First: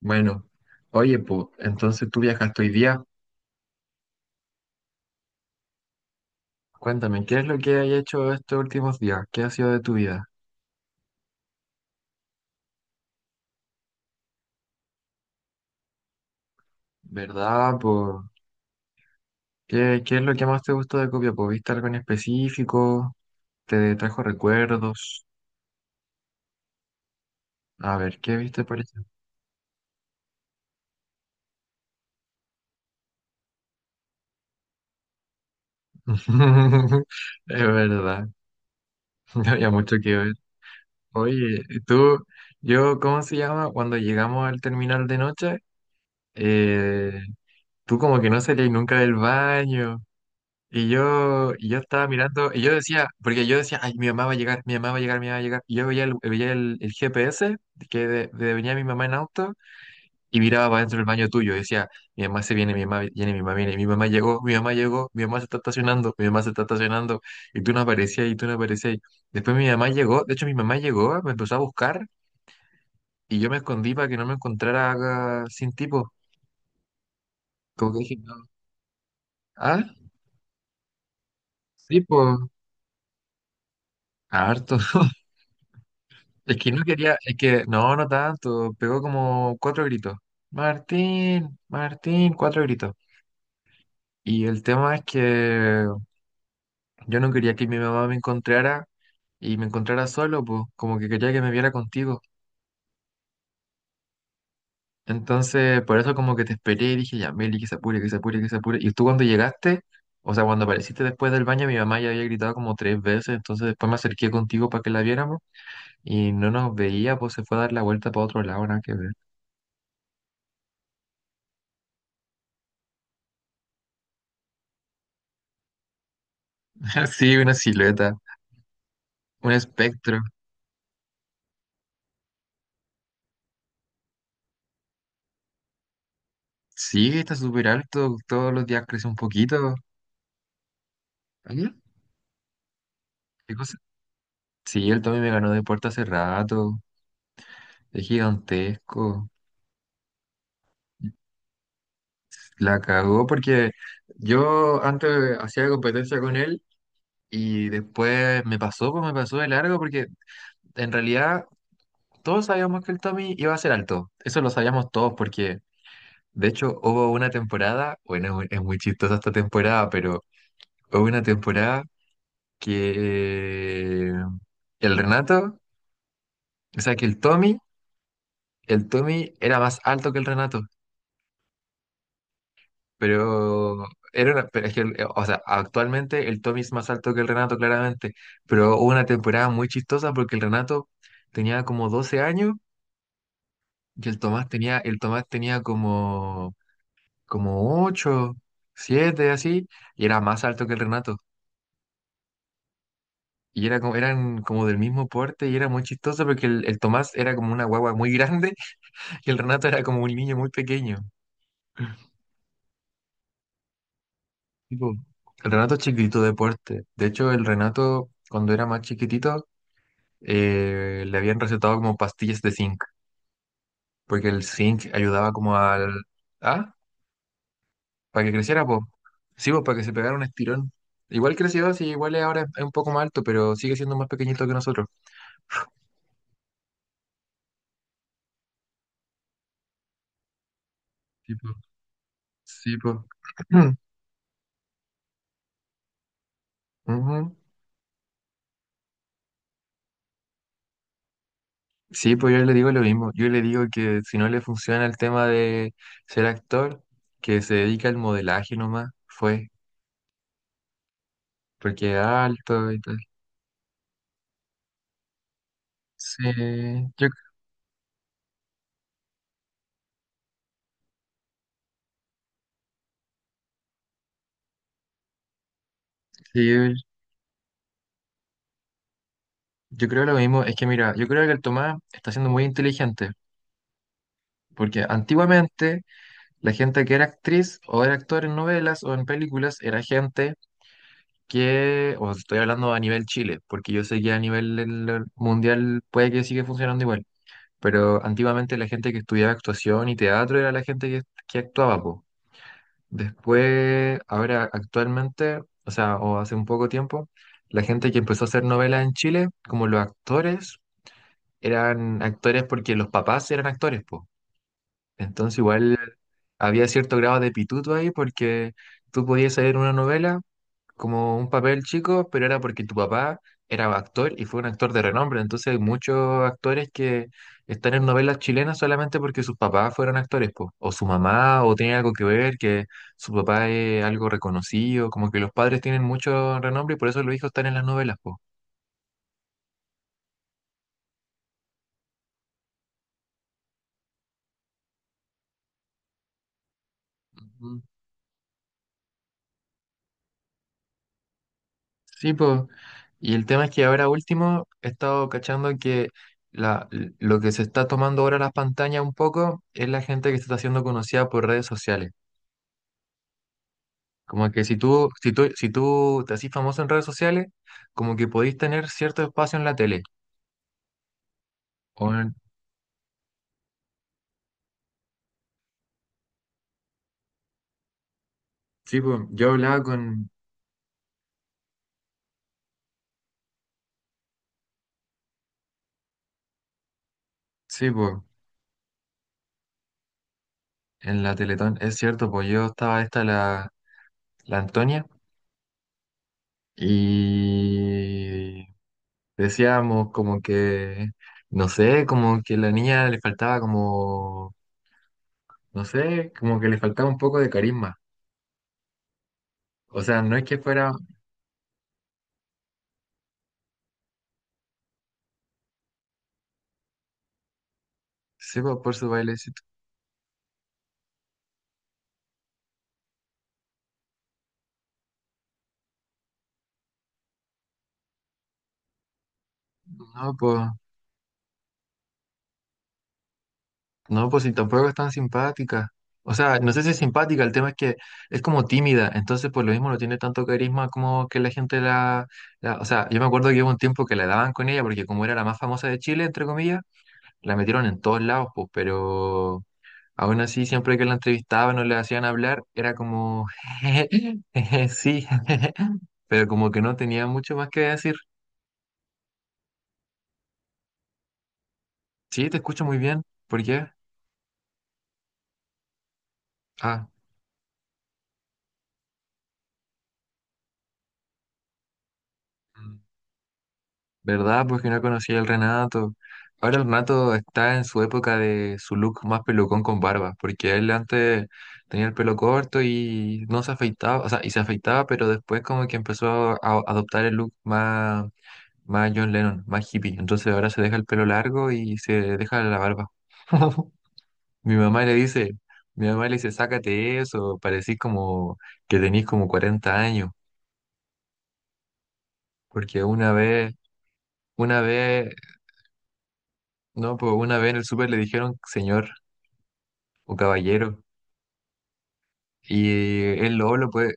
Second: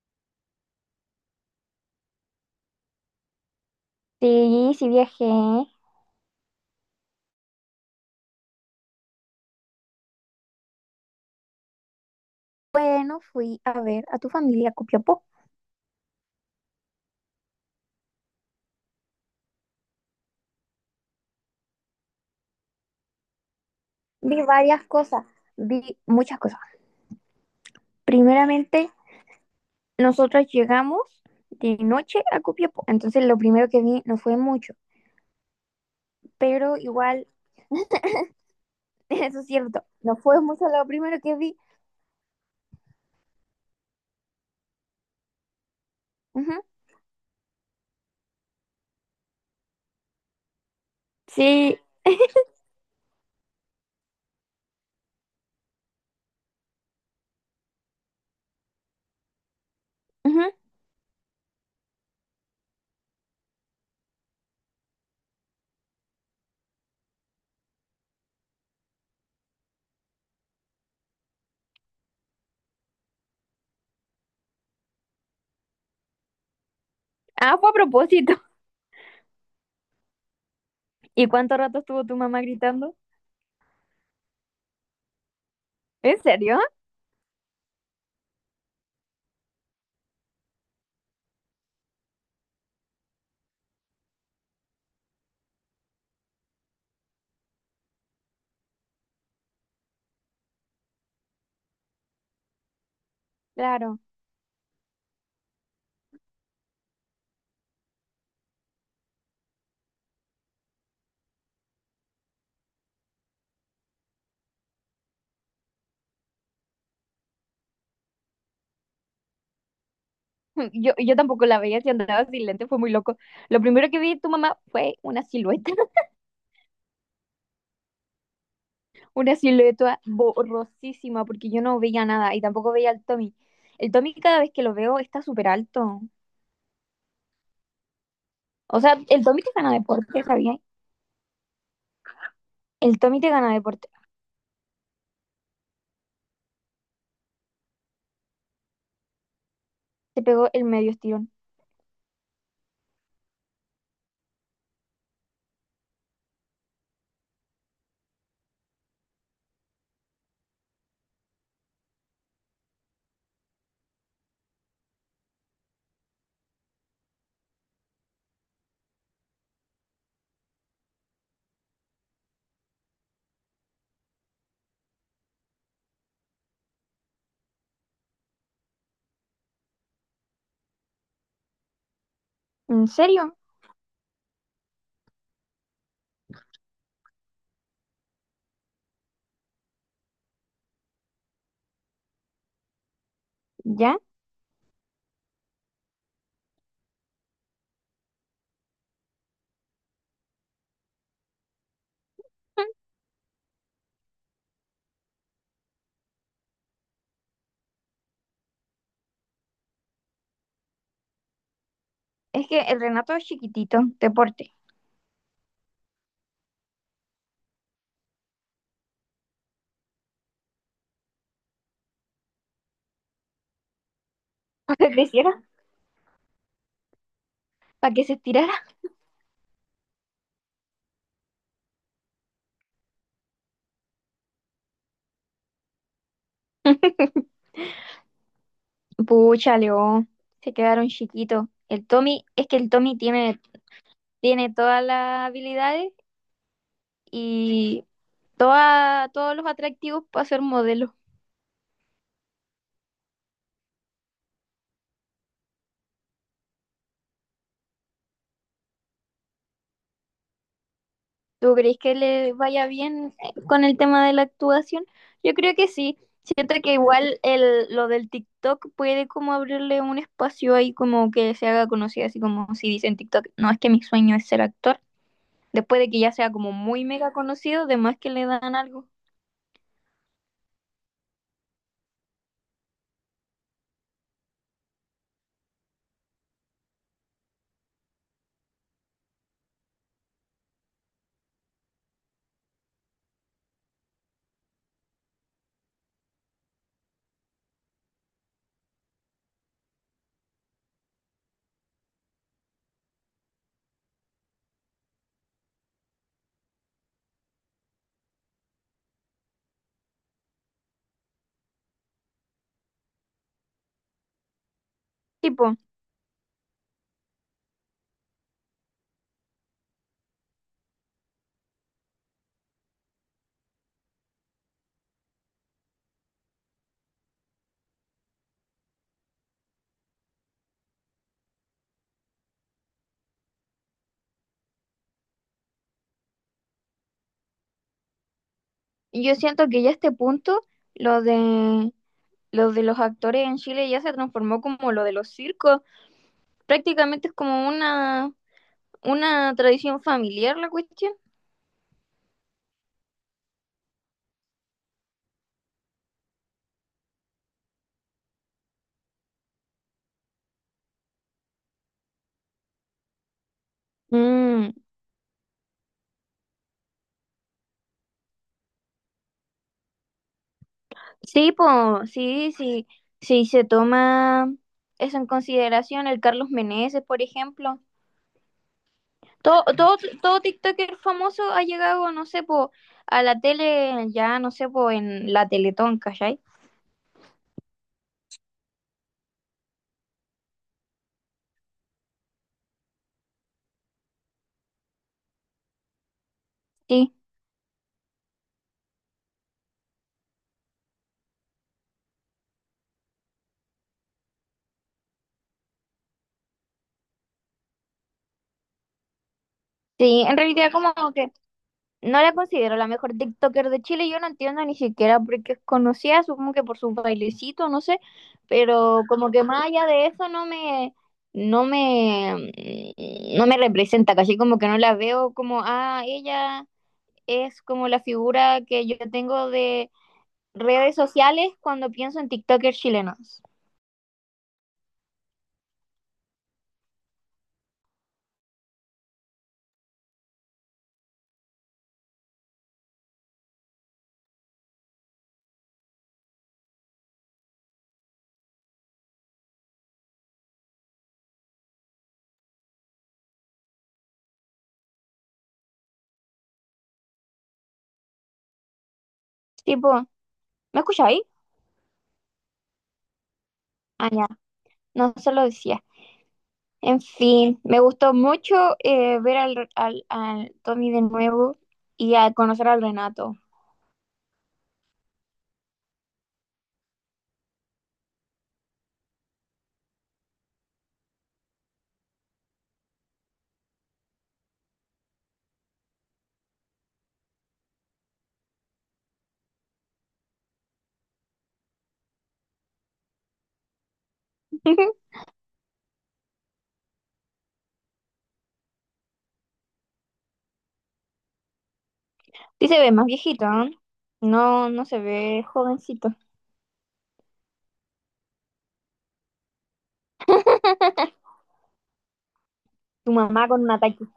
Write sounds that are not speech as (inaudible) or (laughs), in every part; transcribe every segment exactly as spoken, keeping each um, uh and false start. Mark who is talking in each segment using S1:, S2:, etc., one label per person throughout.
S1: Bueno, oye, pues, entonces tú viajaste hoy día.
S2: Sí, sí viajé.
S1: Cuéntame, ¿qué es lo que has hecho estos últimos días? ¿Qué ha sido de tu vida?
S2: Bueno, fui a ver a tu familia a Copiapó.
S1: ¿Verdad, po? ¿Qué, qué es lo que más te gustó de Copiapó? ¿Viste algo en específico? ¿Te trajo
S2: Vi varias
S1: recuerdos?
S2: cosas, vi muchas cosas.
S1: A ver, ¿qué viste por
S2: Primeramente,
S1: allá?
S2: nosotros llegamos de noche a Copiapó, entonces lo primero que vi no fue mucho, pero
S1: (laughs)
S2: igual,
S1: Es verdad,
S2: (laughs) eso es
S1: no había
S2: cierto,
S1: mucho que
S2: no
S1: ver.
S2: fue mucho lo primero que vi.
S1: Oye, ¿y tú, yo, ¿cómo se llama? Cuando llegamos al terminal de noche,
S2: Ujú.
S1: eh, tú como que no salías nunca del baño. Y yo, y yo
S2: Sí,
S1: estaba
S2: (laughs)
S1: mirando, y yo decía, porque yo decía, ay, mi mamá va a llegar, mi mamá va a llegar, mi mamá va a llegar. Y yo veía el, veía el, el G P S que de, de venía mi mamá en auto y
S2: ujú.
S1: miraba para dentro del baño tuyo. Y decía, mi mamá se viene, mi mamá viene, mi mamá viene, mi mamá llegó, mi mamá llegó, mi mamá se está estacionando, mi mamá se está estacionando. Y tú no aparecías, y tú no aparecías. Después mi mamá llegó, de hecho mi mamá llegó, me empezó a buscar y yo me escondí para que no me encontrara ah, sin tipo.
S2: Ah, fue a
S1: Como que dije,
S2: propósito.
S1: no.
S2: (laughs)
S1: Ah,
S2: ¿Y cuánto rato
S1: sí,
S2: estuvo tu
S1: pues,
S2: mamá gritando?
S1: harto.
S2: ¿En
S1: Es
S2: serio?
S1: que no quería, es que no, no tanto, pegó como cuatro gritos. Martín, Martín, cuatro gritos. Y el tema es que yo no quería que mi mamá me encontrara y me encontrara solo, pues, como que quería que me viera contigo.
S2: Claro.
S1: Entonces, por eso como que te esperé y dije, ya, Meli, que se apure, que se apure, que se apure. Y tú cuando llegaste, o sea, cuando apareciste después del baño, mi mamá ya había gritado como tres veces, entonces después me acerqué contigo para que la viéramos y no nos veía, pues se fue a dar la vuelta para otro lado, nada que ver.
S2: (laughs) Yo, yo tampoco la veía si andaba sin lente, fue muy loco. Lo primero que vi de tu mamá fue una silueta.
S1: (laughs) Sí, una silueta.
S2: Una
S1: Un
S2: silueta
S1: espectro.
S2: borrosísima porque yo no veía nada y tampoco veía al Tommy. El Tommy cada vez que lo veo está súper alto.
S1: Sí, está súper alto. Todos los
S2: O
S1: días
S2: sea,
S1: crece un
S2: el Tommy te gana
S1: poquito.
S2: deporte, Javier.
S1: ¿Allá?
S2: El Tommy te
S1: ¿Qué
S2: gana
S1: cosa?
S2: deporte.
S1: Sí, el Tommy me ganó de puerta hace rato. Es gigantesco.
S2: Te pegó el medio estirón.
S1: La cagó porque yo antes hacía competencia con él y después me pasó, pues me pasó de largo porque en realidad todos sabíamos que el Tommy iba a ser alto. Eso lo sabíamos todos porque de hecho hubo una temporada, bueno, es muy es muy chistosa esta temporada, pero hubo una temporada que el Renato, o sea, que el Tommy, el Tommy era más alto que el Renato,
S2: ¿En serio?
S1: pero era una- pero es que, el- o sea, actualmente el Tommy es más alto que el Renato, claramente, pero hubo una temporada muy chistosa porque el Renato tenía como doce años
S2: ¿Ya?
S1: y el Tomás tenía, el Tomás tenía como, como ocho, siete así, y era más alto que el Renato. Y era como, eran como del mismo porte y era muy chistoso porque el, el Tomás era como una guagua muy grande que el Renato era como un niño muy pequeño.
S2: Es que el Renato es chiquitito, deporte.
S1: Tipo, el Renato es chiquitito de porte. De hecho, el Renato, cuando era más chiquitito, eh, le habían recetado como pastillas de zinc, porque el
S2: (laughs) ¿Para
S1: zinc
S2: que
S1: ayudaba
S2: creciera?
S1: como al... Ah,
S2: ¿Para que se
S1: para que
S2: estirara?
S1: creciera, pues. Sí, pues, para que se pegara un estirón. Igual creció, sí, igual es ahora es un poco más alto, pero sigue siendo más pequeñito que nosotros.
S2: (laughs) Pucha, Leo. Se quedaron
S1: Sí,
S2: chiquitos.
S1: pues.
S2: El Tommy, es que el
S1: Sí,
S2: Tommy
S1: pues.
S2: tiene,
S1: (clears throat)
S2: tiene todas las habilidades
S1: Ujú.
S2: y toda- todos los atractivos para ser modelo.
S1: Sí, pues yo le digo lo mismo. Yo le digo que si no le funciona el tema de ser actor, que se dedica al modelaje nomás, fue,
S2: ¿Tú crees
S1: porque
S2: que
S1: es
S2: le vaya
S1: alto y tal.
S2: bien eh, con el tema de la actuación? Yo creo que sí.
S1: Sí,
S2: Siento que
S1: yo,
S2: igual el, lo del TikTok puede como abrirle un espacio ahí como que se haga conocida, así como si dice en TikTok, no es que mi sueño es ser actor. Después de que ya sea como
S1: sí,
S2: muy mega conocido, de más que le dan algo.
S1: yo creo lo mismo. Es que mira, yo creo que el Tomás está siendo muy inteligente, porque antiguamente la gente que era actriz o era actor en novelas o en películas era gente que, o estoy hablando a nivel Chile, porque yo sé que a nivel del- mundial puede que siga funcionando igual. Pero antiguamente la gente que estudiaba actuación y teatro era la gente que, que actuaba, po. Después, ahora actualmente, o sea, o hace un poco tiempo, la gente que empezó a hacer novelas en Chile, como los actores, eran actores porque los papás eran actores, po. Entonces
S2: Tipo,
S1: igual había cierto grado de pituto ahí porque tú podías leer una novela como un papel chico, pero era porque tu papá era actor y fue un actor de renombre. Entonces hay muchos actores que están en novelas chilenas solamente porque sus papás fueron actores, po. O su mamá, o tiene algo que ver, que su papá es algo reconocido, como que los padres tienen mucho renombre y por eso los hijos están en las novelas, po.
S2: yo siento que ya a este punto lo de, lo de los actores en Chile ya se transformó como lo de los circos. Prácticamente es como
S1: Ujú.
S2: una, una tradición familiar la cuestión.
S1: Sí, pues. Y el tema es que ahora último he estado cachando que la, lo que se está tomando ahora las pantallas un poco es la gente que se está haciendo conocida por redes sociales. Como que
S2: Mm.
S1: si tú, si tú, si tú te haces famoso en redes sociales, como que podéis tener cierto espacio en la tele.
S2: Sí, po,
S1: O en-
S2: sí, sí, sí se toma eso en consideración, el Carlos Meneses, por ejemplo.
S1: sí, pues, yo
S2: Todo,
S1: hablaba
S2: todo,
S1: con,
S2: todo TikToker famoso ha llegado, no sé, po, a la tele, ya, no sé, po, en la Teletón, ¿cachai?
S1: sí, pues, en la Teletón, es cierto, pues yo estaba esta la, la Antonia
S2: Sí,
S1: y decíamos como que, no sé, como que a la niña le faltaba como, no sé, como que le faltaba un poco de carisma. O sea,
S2: sí,
S1: no
S2: en
S1: es que
S2: realidad
S1: fuera,
S2: como que no la considero la mejor TikToker de Chile, yo no entiendo ni siquiera por qué es conocida, supongo que por sus bailecitos, no sé,
S1: sí, pues, por
S2: pero
S1: su
S2: como que
S1: bailecito,
S2: más allá de eso no me, no me, no me representa, casi como que no la veo como, ah, ella es como la figura que yo tengo de
S1: no, pues.
S2: redes sociales cuando pienso en TikTokers chilenos.
S1: No, pues si tampoco es tan simpática. O sea, no sé si es simpática, el tema es que es como tímida, entonces por lo mismo no tiene tanto carisma como que la gente la, la- O sea, yo me acuerdo que hubo un tiempo que la daban con ella porque como era la más famosa de Chile, entre comillas, la metieron en todos lados, pues, pero aún así siempre que la entrevistaban o le hacían hablar, era como... (laughs) sí, (laughs) pero como que no tenía mucho más que decir.
S2: Tipo, ¿me escucháis?
S1: Sí, te escucho muy bien. ¿Por qué?
S2: Ah, ya, no se lo decía. En
S1: Ah.
S2: fin, me gustó mucho eh, ver al, al, al Tommy de nuevo y a conocer al Renato.
S1: ¿Verdad? Pues que no conocía al Renato. Ahora el Renato está en su época de su look más pelucón con barba, porque él antes tenía el pelo corto y no se afeitaba, o sea, y se afeitaba, pero después como que empezó a adoptar el look más, más John Lennon, más hippie. Entonces ahora se deja el pelo largo y se deja la barba. (laughs) Mi mamá
S2: (laughs)
S1: le dice, mi mamá le dice, sácate eso, parecís como que tenís como cuarenta años,
S2: Sí se ve
S1: porque
S2: más
S1: una
S2: viejito, ¿no?
S1: vez...
S2: No,
S1: Una
S2: no se
S1: vez
S2: ve jovencito.
S1: no, pues una vez en el súper le dijeron señor o caballero. Y
S2: Tu mamá
S1: el
S2: con un
S1: lobo lo
S2: ataque.
S1: puede,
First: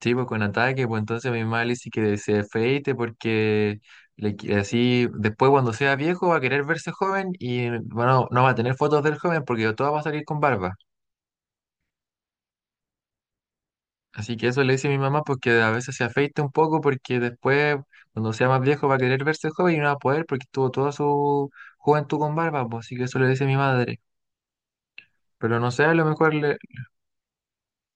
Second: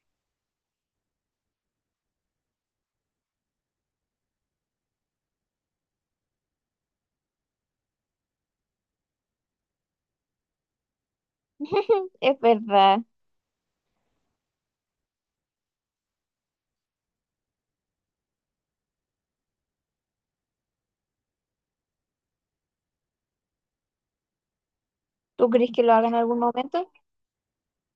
S1: sí, pues con ataque, pues entonces mi mamá le dice que se afeite porque le qui- así después cuando sea viejo va a querer verse joven y bueno, no va a tener fotos del joven porque todo va a salir con barba.
S2: (laughs) Es verdad.
S1: Así que eso le dice mi mamá porque a veces se afeite un poco porque después cuando sea más viejo va a querer verse joven y no va a poder porque tuvo toda su juventud con barba, pues así que eso le dice mi madre.
S2: ¿Tú
S1: Pero no
S2: crees que
S1: sé, a
S2: lo
S1: lo
S2: haga en
S1: mejor
S2: algún momento?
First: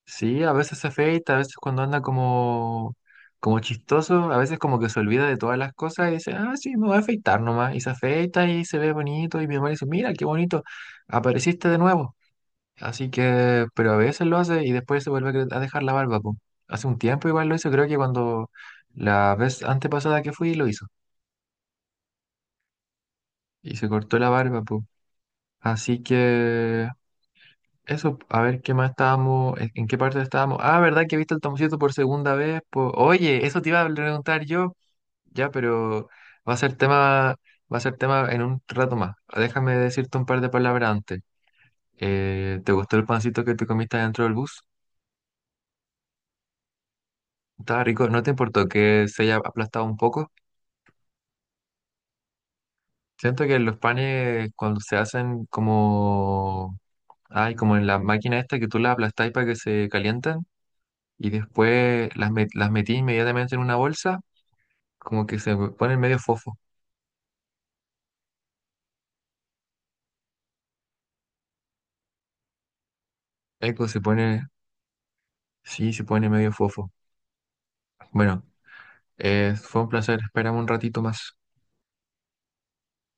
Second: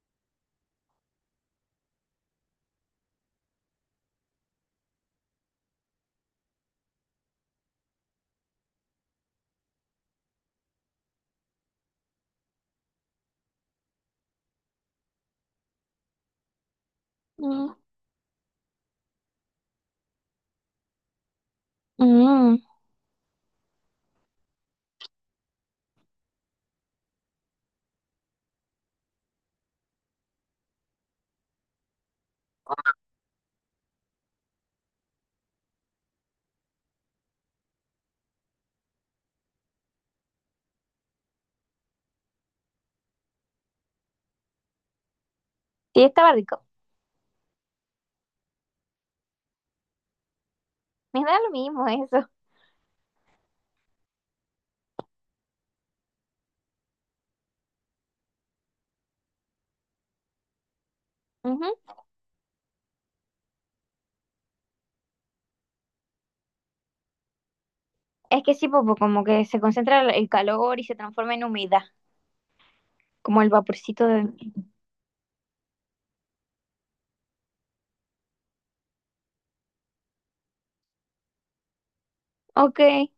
S1: sí, a veces se afeita, a veces cuando anda como, como chistoso, a veces como que se olvida de todas las cosas y dice, ah, sí, me voy a afeitar nomás. Y se afeita y se ve bonito y mi mamá le dice, mira, qué bonito, apareciste de nuevo. Así que, pero a veces lo hace y después se vuelve a cre- a dejar la barba, po. Hace un tiempo igual lo hizo,
S2: Mm.
S1: creo que cuando la vez antepasada que fui lo hizo.
S2: Mm.
S1: Y se cortó la barba, po. Así que... Eso, a ver qué más estábamos, en en qué parte estábamos. Ah, ¿verdad que viste el Tomoncito por segunda vez? Po- Oye, eso te iba a preguntar yo. Ya, pero va a ser tema, va a ser tema en un rato más. Déjame decirte un par de palabras antes. Eh, ¿te gustó el pancito que te comiste dentro del bus?
S2: Sí, estaba rico.
S1: Estaba rico, ¿no te importó que se haya aplastado un poco?
S2: Me da lo mismo eso.
S1: Siento que los panes cuando se hacen como, ay, como en la máquina esta que tú la aplastáis para que se calienten, y
S2: Ujú.
S1: después las, met- las metí inmediatamente en una bolsa, como que se pone medio fofo.
S2: Es que sí, popo, como que se concentra el el calor y se transforma en humedad, como el
S1: Eco se
S2: vaporcito de...
S1: pone, sí, se pone medio fofo. Bueno, eh, fue un placer, espérame un ratito más.
S2: Ok,